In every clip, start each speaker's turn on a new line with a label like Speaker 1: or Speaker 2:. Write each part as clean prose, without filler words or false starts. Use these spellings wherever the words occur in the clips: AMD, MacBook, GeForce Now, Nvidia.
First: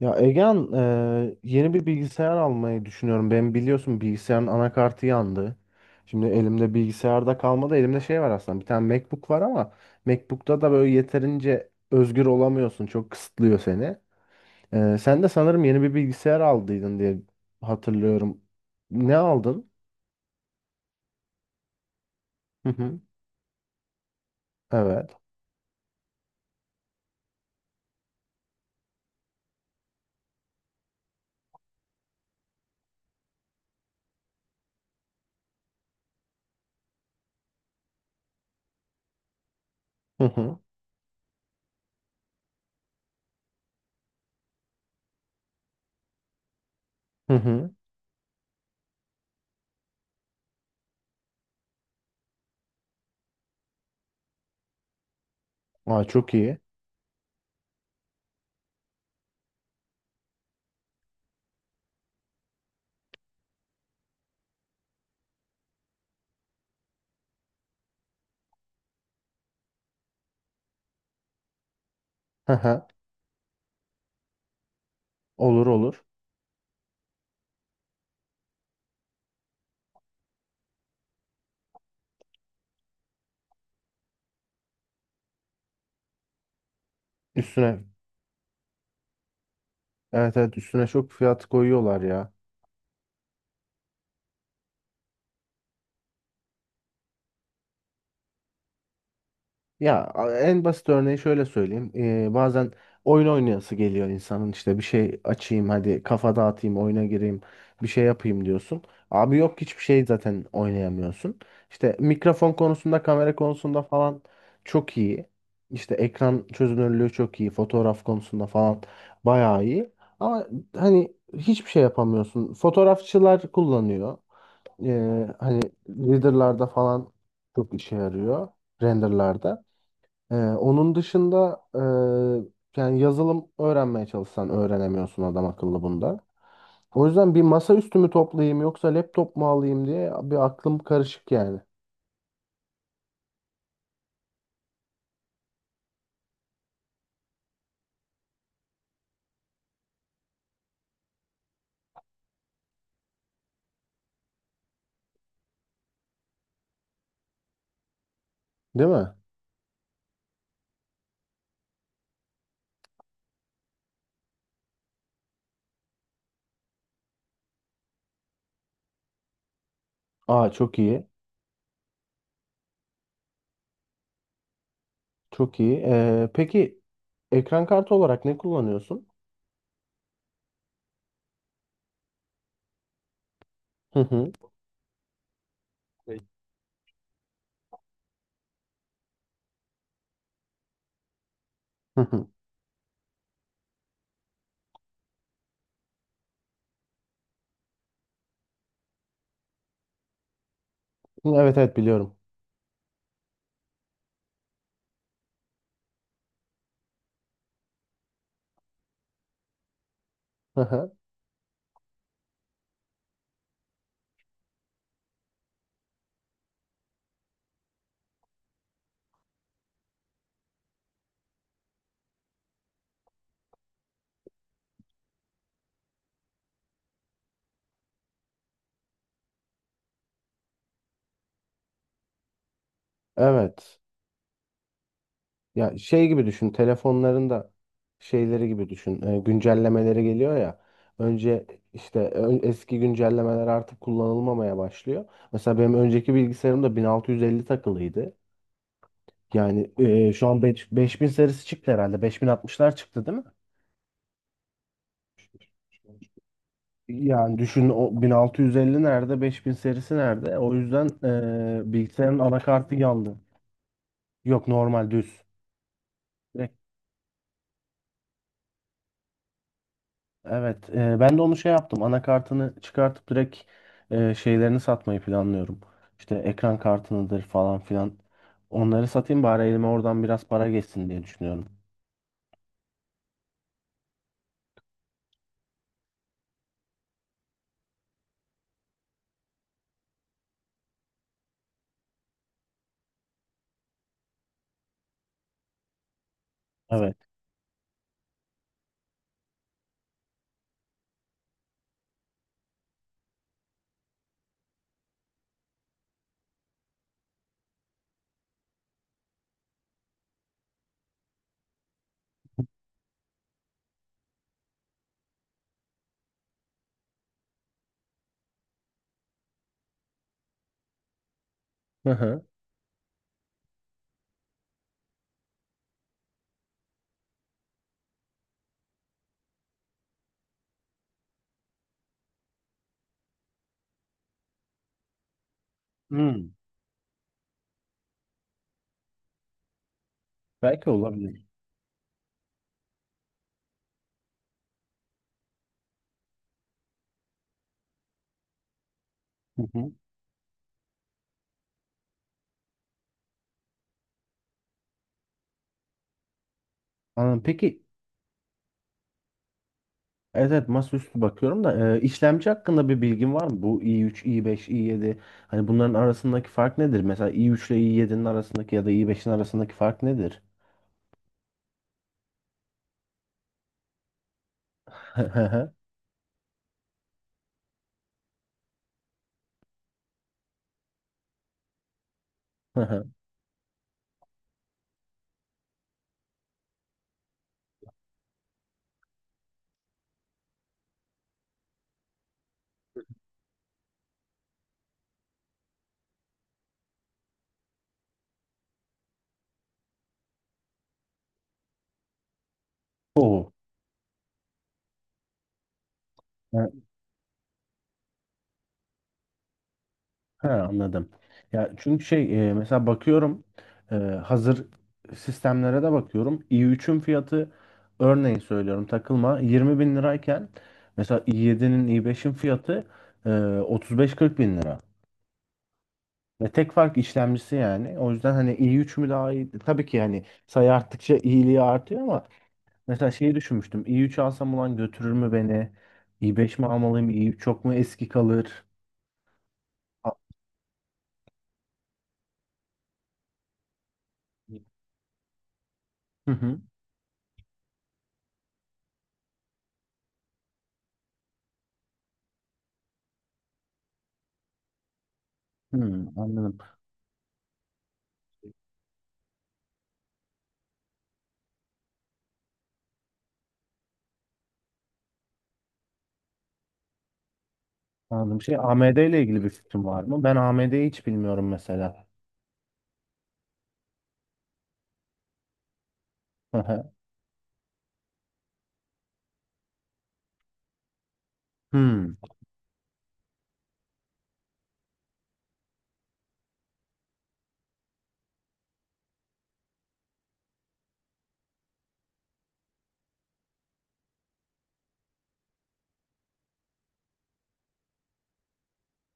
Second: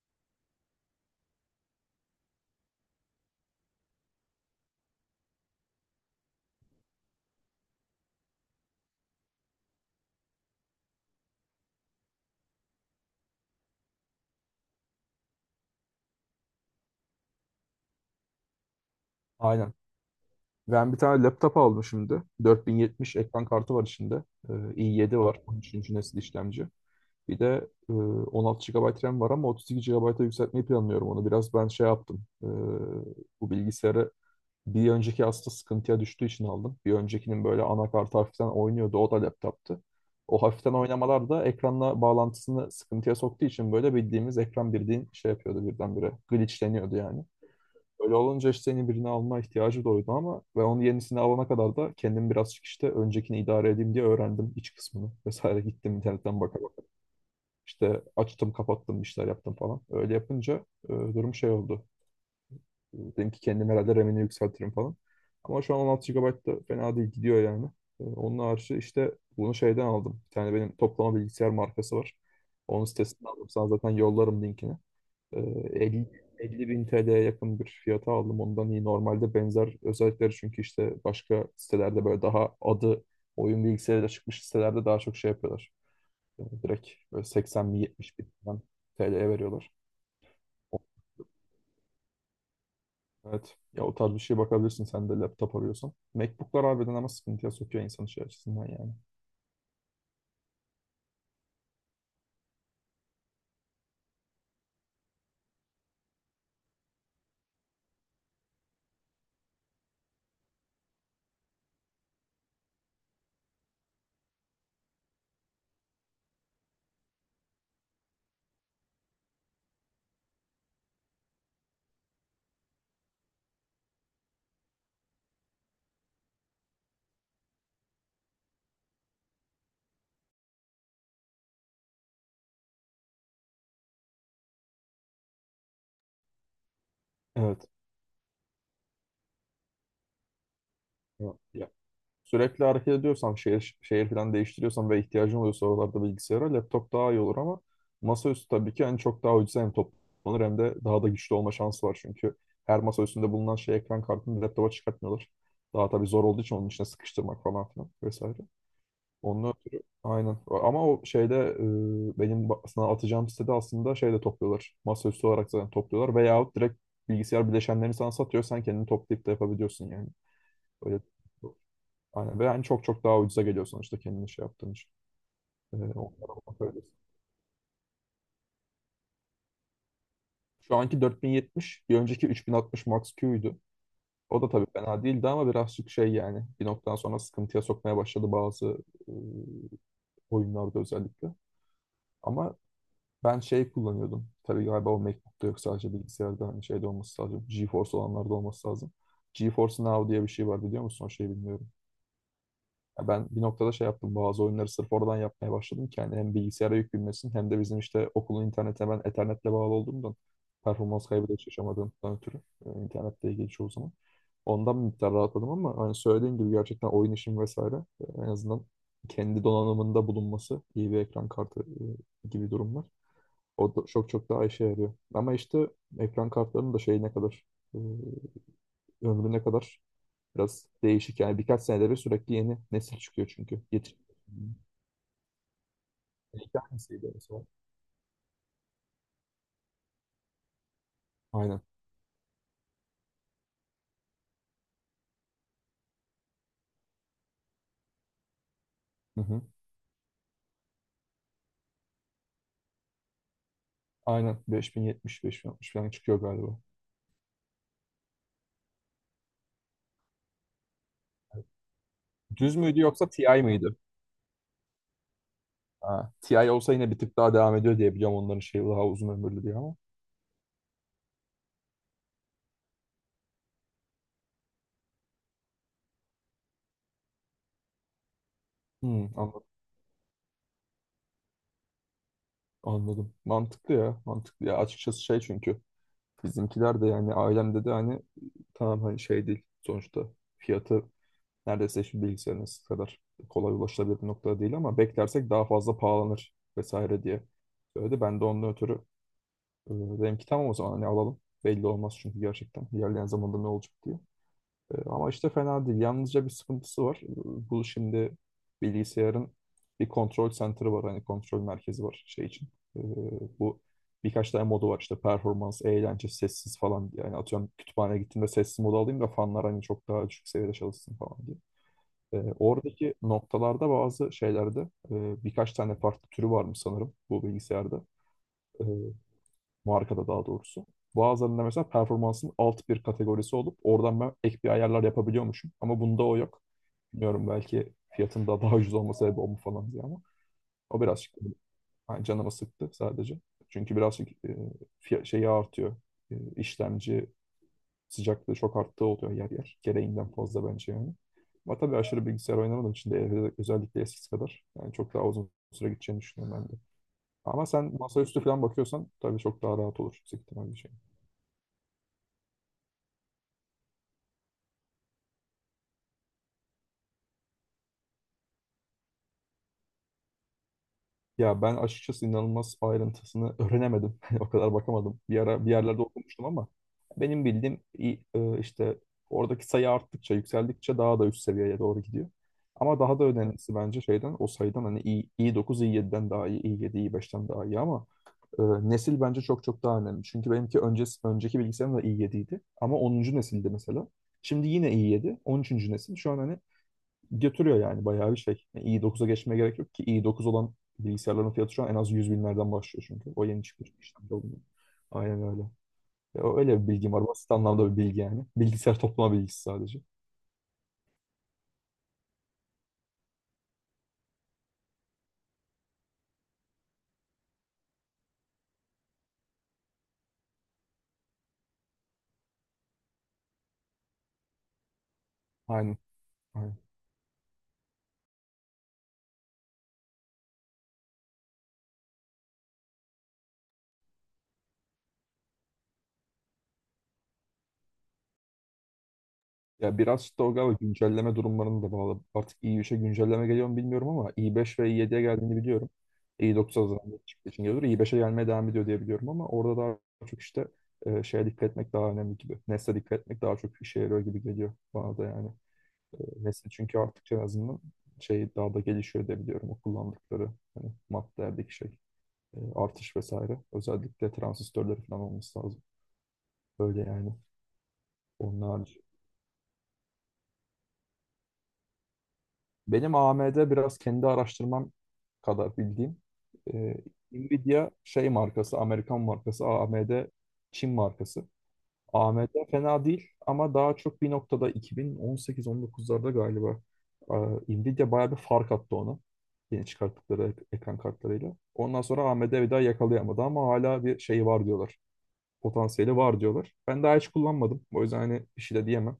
Speaker 1: Ya Egehan, yeni bir bilgisayar almayı düşünüyorum. Ben biliyorsun bilgisayarın anakartı yandı. Şimdi elimde bilgisayarda kalmadı. Elimde şey var aslında. Bir tane MacBook var ama MacBook'ta da böyle yeterince özgür olamıyorsun. Çok kısıtlıyor seni. Sen de sanırım yeni bir bilgisayar aldıydın diye hatırlıyorum. Ne aldın?
Speaker 2: Aynen. Ben bir tane laptop aldım şimdi.
Speaker 1: Hı hı.
Speaker 2: 4070 ekran kartı var içinde.
Speaker 1: Evet.
Speaker 2: İ7 var, 13. nesil işlemci. Bir de 16 gigabayt RAM var ama 32 gigabayt'a yükseltmeyi planlıyorum onu. Biraz ben şey yaptım. Bu bilgisayarı bir önceki aslında sıkıntıya düştüğü için aldım. Bir öncekinin böyle anakartı hafiften oynuyordu. O da laptoptu.
Speaker 1: Hı
Speaker 2: O
Speaker 1: hı.
Speaker 2: hafiften oynamalar da ekranla bağlantısını sıkıntıya soktuğu için böyle bildiğimiz ekran birliğin şey yapıyordu birdenbire. Glitchleniyordu yani.
Speaker 1: Hı hı.
Speaker 2: Öyle olunca işte yeni birini alma ihtiyacı doğdu ama ve onun yenisini alana kadar da kendim birazcık işte öncekini idare edeyim diye öğrendim iç kısmını vesaire gittim
Speaker 1: Aa, çok
Speaker 2: internetten
Speaker 1: iyi.
Speaker 2: baka baka. İşte açtım kapattım işler yaptım falan. Öyle yapınca durum şey oldu. Dedim ki kendim herhalde RAM'ini yükseltirim falan. Ama şu an 16 gigabayt da fena değil gidiyor yani. Onun harici işte bunu şeyden aldım. Bir tane benim toplama bilgisayar markası var.
Speaker 1: Hı
Speaker 2: Onun
Speaker 1: hı.
Speaker 2: sitesinden aldım. Sana zaten yollarım linkini.
Speaker 1: Olur, olur.
Speaker 2: 50, 50 bin TL'ye yakın bir fiyata aldım. Ondan iyi. Normalde benzer özellikleri çünkü işte başka sitelerde böyle daha adı oyun bilgisayarıyla çıkmış sitelerde daha çok şey yapıyorlar. Yani direkt böyle 80 bin
Speaker 1: Üstüne.
Speaker 2: 70 bin falan TL'ye veriyorlar.
Speaker 1: Evet, evet, üstüne çok fiyat koyuyorlar ya.
Speaker 2: Evet. Ya o tarz bir şeye bakabilirsin sen de laptop arıyorsan. MacBook'lar harbiden ama sıkıntıya sokuyor insan şey açısından yani.
Speaker 1: Ya, en basit örneği şöyle söyleyeyim. Bazen oyun oynayası geliyor insanın, işte bir şey açayım, hadi kafa dağıtayım, oyuna gireyim, bir şey yapayım diyorsun. Abi yok, hiçbir şey zaten oynayamıyorsun. İşte mikrofon konusunda, kamera konusunda falan çok iyi. İşte ekran çözünürlüğü çok iyi. Fotoğraf konusunda falan bayağı iyi. Ama hani hiçbir şey yapamıyorsun. Fotoğrafçılar kullanıyor. Hani renderlarda falan çok işe yarıyor. Renderlarda. Onun dışında, yani yazılım öğrenmeye çalışsan öğrenemiyorsun adam akıllı bunda. O yüzden bir
Speaker 2: Evet.
Speaker 1: masaüstü mü toplayayım yoksa laptop mu alayım diye bir aklım karışık yani.
Speaker 2: Ya, sürekli hareket ediyorsam, şehir, şehir falan değiştiriyorsam ve ihtiyacım oluyorsa oralarda bilgisayara laptop daha iyi olur ama masaüstü tabii ki en çok daha ucuza hem toplanır hem de daha da güçlü olma şansı var çünkü her masaüstünde bulunan şey ekran kartını laptopa çıkartmıyorlar. Daha tabii zor olduğu için onun içine sıkıştırmak falan filan vesaire.
Speaker 1: Değil mi?
Speaker 2: Onun ötürü aynen. Ama o şeyde benim sana atacağım sitede aslında şeyde topluyorlar. Masaüstü olarak zaten topluyorlar veyahut direkt bilgisayar bileşenlerini sana satıyor. Sen kendini toplayıp da yapabiliyorsun yani.
Speaker 1: Aa, çok
Speaker 2: Öyle
Speaker 1: iyi.
Speaker 2: aynen. Ve yani çok çok daha ucuza geliyor sonuçta kendini şey yaptığın için.
Speaker 1: Çok iyi. Ee,
Speaker 2: Onlara bak öyle.
Speaker 1: peki ekran kartı olarak ne kullanıyorsun?
Speaker 2: Şu anki 4070, bir önceki 3060 Max-Q'ydu.
Speaker 1: Hı hı.
Speaker 2: O da tabii fena değildi ama birazcık şey
Speaker 1: Şey.
Speaker 2: yani bir noktadan sonra sıkıntıya sokmaya başladı bazı e, oyunlarda özellikle.
Speaker 1: Hı hı.
Speaker 2: Ama ben şey kullanıyordum. Tabii galiba o MacBook'ta yok sadece bilgisayarda hani şeyde olması lazım. GeForce olanlarda olması lazım. GeForce Now diye bir şey var biliyor musun? O şeyi
Speaker 1: Evet,
Speaker 2: bilmiyorum.
Speaker 1: evet, biliyorum.
Speaker 2: Ya ben bir noktada şey yaptım. Bazı oyunları sırf oradan yapmaya başladım ki yani hem bilgisayara yük binmesin hem de bizim işte okulun internetine ben Ethernet'le bağlı olduğumdan
Speaker 1: Hı hı.
Speaker 2: performans kaybı da hiç yaşamadığımdan ötürü internette ilgili çoğu zaman. Ondan bir miktar rahatladım ama hani söylediğim gibi gerçekten oyun işim vesaire en azından kendi donanımında bulunması iyi bir ekran kartı gibi durumlar. O da çok çok daha işe yarıyor. Ama işte ekran kartlarının da şeyi ne kadar e, ömrü ne kadar biraz değişik yani. Birkaç senede bir sürekli yeni nesil çıkıyor çünkü.
Speaker 1: Evet.
Speaker 2: Yetiş.
Speaker 1: Ya şey gibi
Speaker 2: İlk
Speaker 1: düşün,
Speaker 2: hangisiydi
Speaker 1: telefonların
Speaker 2: mesela?
Speaker 1: da şeyleri gibi düşün, güncellemeleri geliyor ya. Önce
Speaker 2: Aynen.
Speaker 1: işte eski güncellemeler artık kullanılmamaya başlıyor. Mesela benim önceki bilgisayarımda 1650 takılıydı.
Speaker 2: Hı hı.
Speaker 1: Yani şu an 5000 serisi çıktı herhalde. 5060'lar çıktı değil mi?
Speaker 2: Aynen. 5070, 5060 falan çıkıyor galiba.
Speaker 1: Yani düşün, o 1650 nerede, 5000 serisi nerede? O yüzden bilgisayarın
Speaker 2: Düz
Speaker 1: anakartı
Speaker 2: müydü yoksa
Speaker 1: yandı.
Speaker 2: TI mıydı?
Speaker 1: Yok, normal düz.
Speaker 2: Ha, TI olsa yine bir tık daha devam ediyor diye biliyorum onların şey daha uzun ömürlü diye ama.
Speaker 1: Evet, ben de onu şey yaptım. Anakartını çıkartıp direkt şeylerini satmayı planlıyorum. İşte ekran kartınıdır falan filan. Onları
Speaker 2: Hmm,
Speaker 1: satayım
Speaker 2: anladım.
Speaker 1: bari, elime oradan biraz para geçsin diye düşünüyorum.
Speaker 2: Anladım. Mantıklı ya. Mantıklı ya. Açıkçası şey çünkü bizimkiler de yani ailemde de hani tamam hani şey değil sonuçta fiyatı neredeyse şimdi bilgisayarınız kadar kolay ulaşılabilir bir noktada değil ama beklersek daha fazla pahalanır
Speaker 1: Evet.
Speaker 2: vesaire diye söyledi. Ben de onun ötürü dedim ki tamam o zaman hani alalım. Belli olmaz çünkü gerçekten ilerleyen zamanda ne olacak diye. Ama işte fena değil. Yalnızca bir sıkıntısı var. Bu şimdi bilgisayarın bir kontrol center'ı var. Hani kontrol merkezi var şey için. E, Bu birkaç tane modu var işte performans, eğlence, sessiz falan. Diye yani atıyorum kütüphaneye gittiğimde sessiz modu alayım da fanlar hani çok daha düşük seviyede çalışsın falan diye.
Speaker 1: Hı hı.
Speaker 2: Oradaki noktalarda bazı şeylerde birkaç tane farklı türü varmış sanırım bu bilgisayarda. E, Markada daha doğrusu. Bazılarında mesela performansın alt bir kategorisi olup oradan ben ek bir ayarlar yapabiliyormuşum. Ama bunda o
Speaker 1: Hmm,
Speaker 2: yok. Bilmiyorum belki fiyatında daha ucuz olma sebebi o mu falan diye ama
Speaker 1: belki
Speaker 2: o birazcık
Speaker 1: olabilir.
Speaker 2: yani canımı sıktı sadece. Çünkü birazcık şeyi artıyor. İşlemci sıcaklığı çok arttığı oluyor yer
Speaker 1: Hı
Speaker 2: yer.
Speaker 1: hı.
Speaker 2: Gereğinden fazla bence yani. Ama tabii aşırı bilgisayar oynamadığım için de evde özellikle eskisi kadar. Yani çok daha uzun süre gideceğini düşünüyorum ben de.
Speaker 1: Anladım.
Speaker 2: Ama
Speaker 1: Peki.
Speaker 2: sen masaüstü falan bakıyorsan tabii çok daha rahat olur yüksek
Speaker 1: Evet, evet,
Speaker 2: ihtimalle şey.
Speaker 1: masaüstü bakıyorum da işlemci hakkında bir bilgin var mı? Bu i3, i5, i7 hani bunların arasındaki fark nedir? Mesela i3 ile i7'nin arasındaki ya da i5'in arasındaki fark nedir?
Speaker 2: Ya ben açıkçası inanılmaz ayrıntısını öğrenemedim. O kadar bakamadım. Bir ara bir yerlerde okumuştum ama benim bildiğim işte oradaki sayı arttıkça, yükseldikçe daha da üst seviyeye doğru gidiyor. Ama daha da önemlisi bence şeyden o sayıdan hani i dokuz i7'den daha iyi, i7 i5'ten daha iyi ama Ee, nesil bence çok çok daha önemli. Çünkü benimki öncesi, önceki bilgisayarım da i7'ydi. Ama 10. nesildi mesela. Şimdi yine i7, 13. nesil. Şu an hani götürüyor yani bayağı bir şey. Yani i9'a geçmeye gerek yok ki. i9 olan bilgisayarların fiyatı şu an en az 100 binlerden başlıyor çünkü. O
Speaker 1: Oo.
Speaker 2: yeni çıkmış, işlemci olmuyor. Aynen öyle. Ya
Speaker 1: Ha,
Speaker 2: öyle bir bilgim var. Basit anlamda bir bilgi yani. Bilgisayar toplama bilgisi sadece.
Speaker 1: ha, anladım. Ya çünkü şey, mesela bakıyorum, hazır sistemlere de bakıyorum. i3'ün fiyatı, örneğin söylüyorum takılma, 20 bin lirayken, mesela i7'nin, i5'in fiyatı e, 35-40 bin lira.
Speaker 2: Aynen.
Speaker 1: Ve tek
Speaker 2: Aynen.
Speaker 1: fark işlemcisi yani. O yüzden hani i3 mü daha iyi? Tabii ki, yani sayı arttıkça iyiliği artıyor, ama mesela şeyi düşünmüştüm. i3 alsam ulan götürür mü beni? i5 mi almalıyım? i3 çok mu eski kalır?
Speaker 2: Ya
Speaker 1: A-
Speaker 2: biraz işte o galiba güncelleme durumlarını da bağlı. Artık i3'e güncelleme geliyor mu bilmiyorum ama i5 ve i7'ye geldiğini biliyorum.
Speaker 1: Hı hı.
Speaker 2: i9 azından çıktığı için geliyor. i5'e gelmeye devam ediyor diye biliyorum ama orada daha çok işte şeye dikkat etmek daha önemli gibi. Nesle dikkat etmek daha çok işe yarıyor gibi geliyor bana da yani.
Speaker 1: Hı,
Speaker 2: E,
Speaker 1: anladım.
Speaker 2: Nesli çünkü artık en azından şey daha da gelişiyor diye biliyorum. O kullandıkları hani maddelerdeki şey artış vesaire. Özellikle transistörleri falan olması lazım. Böyle yani.
Speaker 1: Anladım. Şey,
Speaker 2: Onlar.
Speaker 1: AMD ile ilgili bir fikrim var mı? Ben AMD'yi hiç bilmiyorum mesela.
Speaker 2: Benim AMD biraz kendi araştırmam kadar bildiğim.
Speaker 1: Hı
Speaker 2: Ee,
Speaker 1: hı.
Speaker 2: Nvidia şey markası, Amerikan markası, AMD Çin markası.
Speaker 1: Hı,
Speaker 2: AMD fena değil ama daha çok bir noktada 2018-19'larda galiba Nvidia bayağı bir fark attı ona. Yeni çıkarttıkları ekran kartlarıyla. Ondan sonra AMD bir daha yakalayamadı ama hala bir şey var diyorlar. Potansiyeli var diyorlar. Ben daha hiç kullanmadım. O yüzden hani bir şey de diyemem.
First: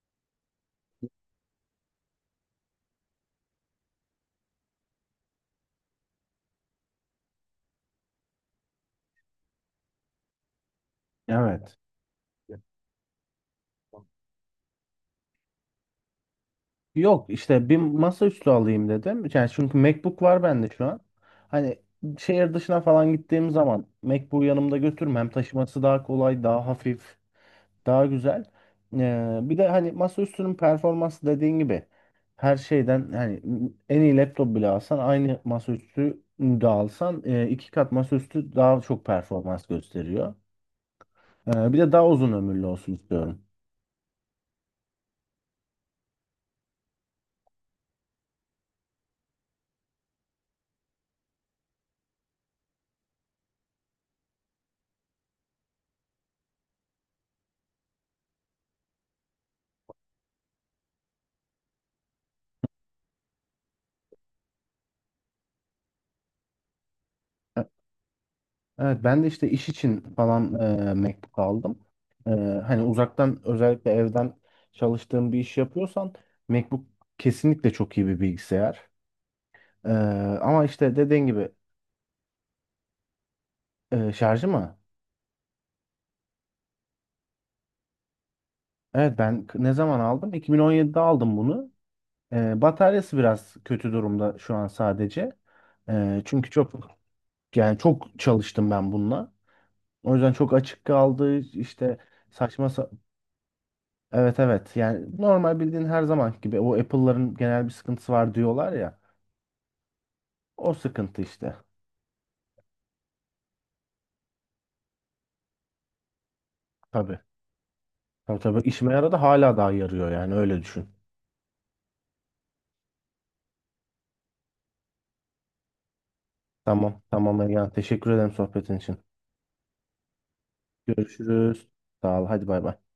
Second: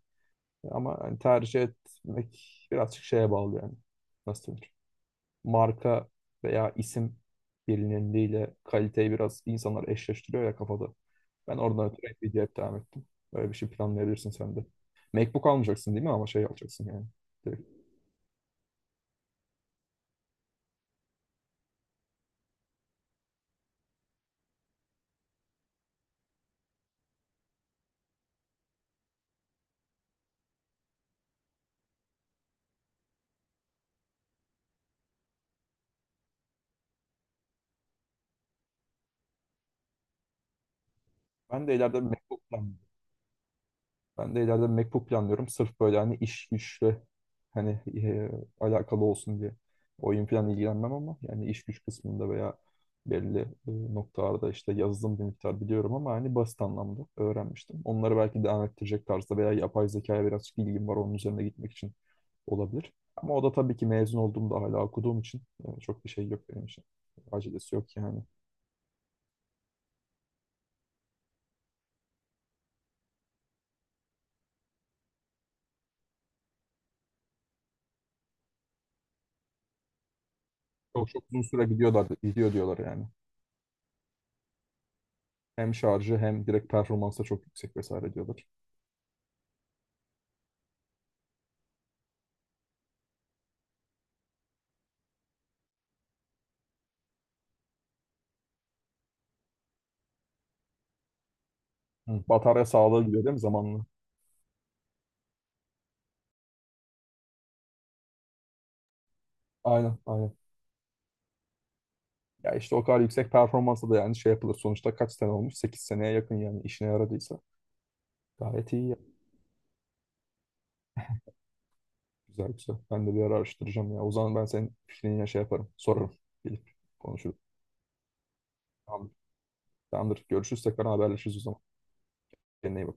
Speaker 2: Ama hani tercih etmek birazcık şeye bağlı yani. Nasıl denir? Marka veya isim bilinirliğiyle kaliteyi biraz insanlar eşleştiriyor ya kafada. Ben
Speaker 1: evet.
Speaker 2: oradan ötürü Nvidia'ya hep devam ettim. Böyle bir şey planlayabilirsin sen de. MacBook almayacaksın değil mi ama şey alacaksın yani.
Speaker 1: Yok, işte bir
Speaker 2: Direkt.
Speaker 1: masaüstü alayım dedim. Yani çünkü MacBook var bende şu an. Hani şehir dışına falan gittiğim zaman MacBook'u yanımda götürmem. Hem taşıması daha kolay, daha hafif, daha güzel. Bir de hani masaüstünün performansı dediğin gibi her şeyden, hani en iyi laptop bile alsan, aynı masaüstü de alsan, iki kat masaüstü daha çok performans gösteriyor.
Speaker 2: Ben
Speaker 1: Ee,
Speaker 2: de
Speaker 1: bir de
Speaker 2: ileride
Speaker 1: daha
Speaker 2: bir
Speaker 1: uzun
Speaker 2: MacBook
Speaker 1: ömürlü
Speaker 2: planlıyorum.
Speaker 1: olsun istiyorum.
Speaker 2: Ben de ileride MacBook planlıyorum. Sırf böyle hani iş güçle hani alakalı olsun diye. Oyun falan ilgilenmem ama yani iş güç kısmında veya belli noktalarda işte yazılım bir miktar biliyorum ama hani basit anlamda öğrenmiştim. Onları belki devam ettirecek tarzda veya yapay zekaya birazcık ilgim var onun üzerine gitmek için olabilir. Ama o da tabii ki mezun olduğumda hala okuduğum için çok bir şey yok benim için.
Speaker 1: E-
Speaker 2: Acelesi yok yani.
Speaker 1: Evet, ben de işte iş için falan MacBook aldım. E, hani uzaktan, özellikle evden çalıştığım bir iş yapıyorsan, MacBook kesinlikle çok iyi bir bilgisayar. E, ama işte
Speaker 2: Çok çok
Speaker 1: dediğin
Speaker 2: uzun
Speaker 1: gibi,
Speaker 2: süre gidiyorlar, gidiyor diyorlar yani.
Speaker 1: şarjı mı?
Speaker 2: Hem şarjı hem direkt performansa çok yüksek vesaire diyorlar.
Speaker 1: Evet, ben ne zaman aldım? 2017'de aldım bunu. Bataryası biraz kötü durumda şu an sadece. Çünkü çok, yani çok çalıştım ben bununla. O yüzden çok açık kaldı işte,
Speaker 2: Hı. Batarya
Speaker 1: saçma sa-
Speaker 2: sağlığı gidiyor değil mi zamanla?
Speaker 1: evet, evet, yani normal, bildiğin her zaman gibi, o Apple'ların genel bir sıkıntısı var diyorlar ya.
Speaker 2: Aynen aynen.
Speaker 1: O sıkıntı işte.
Speaker 2: Ya işte o kadar yüksek performansa da yani şey yapılır. Sonuçta kaç sene olmuş? 8 seneye yakın yani işine
Speaker 1: Tabii.
Speaker 2: yaradıysa.
Speaker 1: Tabii, tabii,
Speaker 2: Gayet iyi
Speaker 1: işime
Speaker 2: ya.
Speaker 1: yaradı, hala daha yarıyor yani, öyle düşün.
Speaker 2: Güzel güzel. Ben de bir ara araştıracağım ya. O zaman ben senin fikrini yine şey yaparım. Sorarım. Gelip
Speaker 1: Tamam,
Speaker 2: konuşuruz.
Speaker 1: tamam Ergen, teşekkür ederim sohbetin için.
Speaker 2: Tamamdır. Tamamdır. Görüşürüz. Tekrar haberleşiriz o zaman.
Speaker 1: Görüşürüz. Sağ ol, hadi bay bay.
Speaker 2: Kendine iyi bak.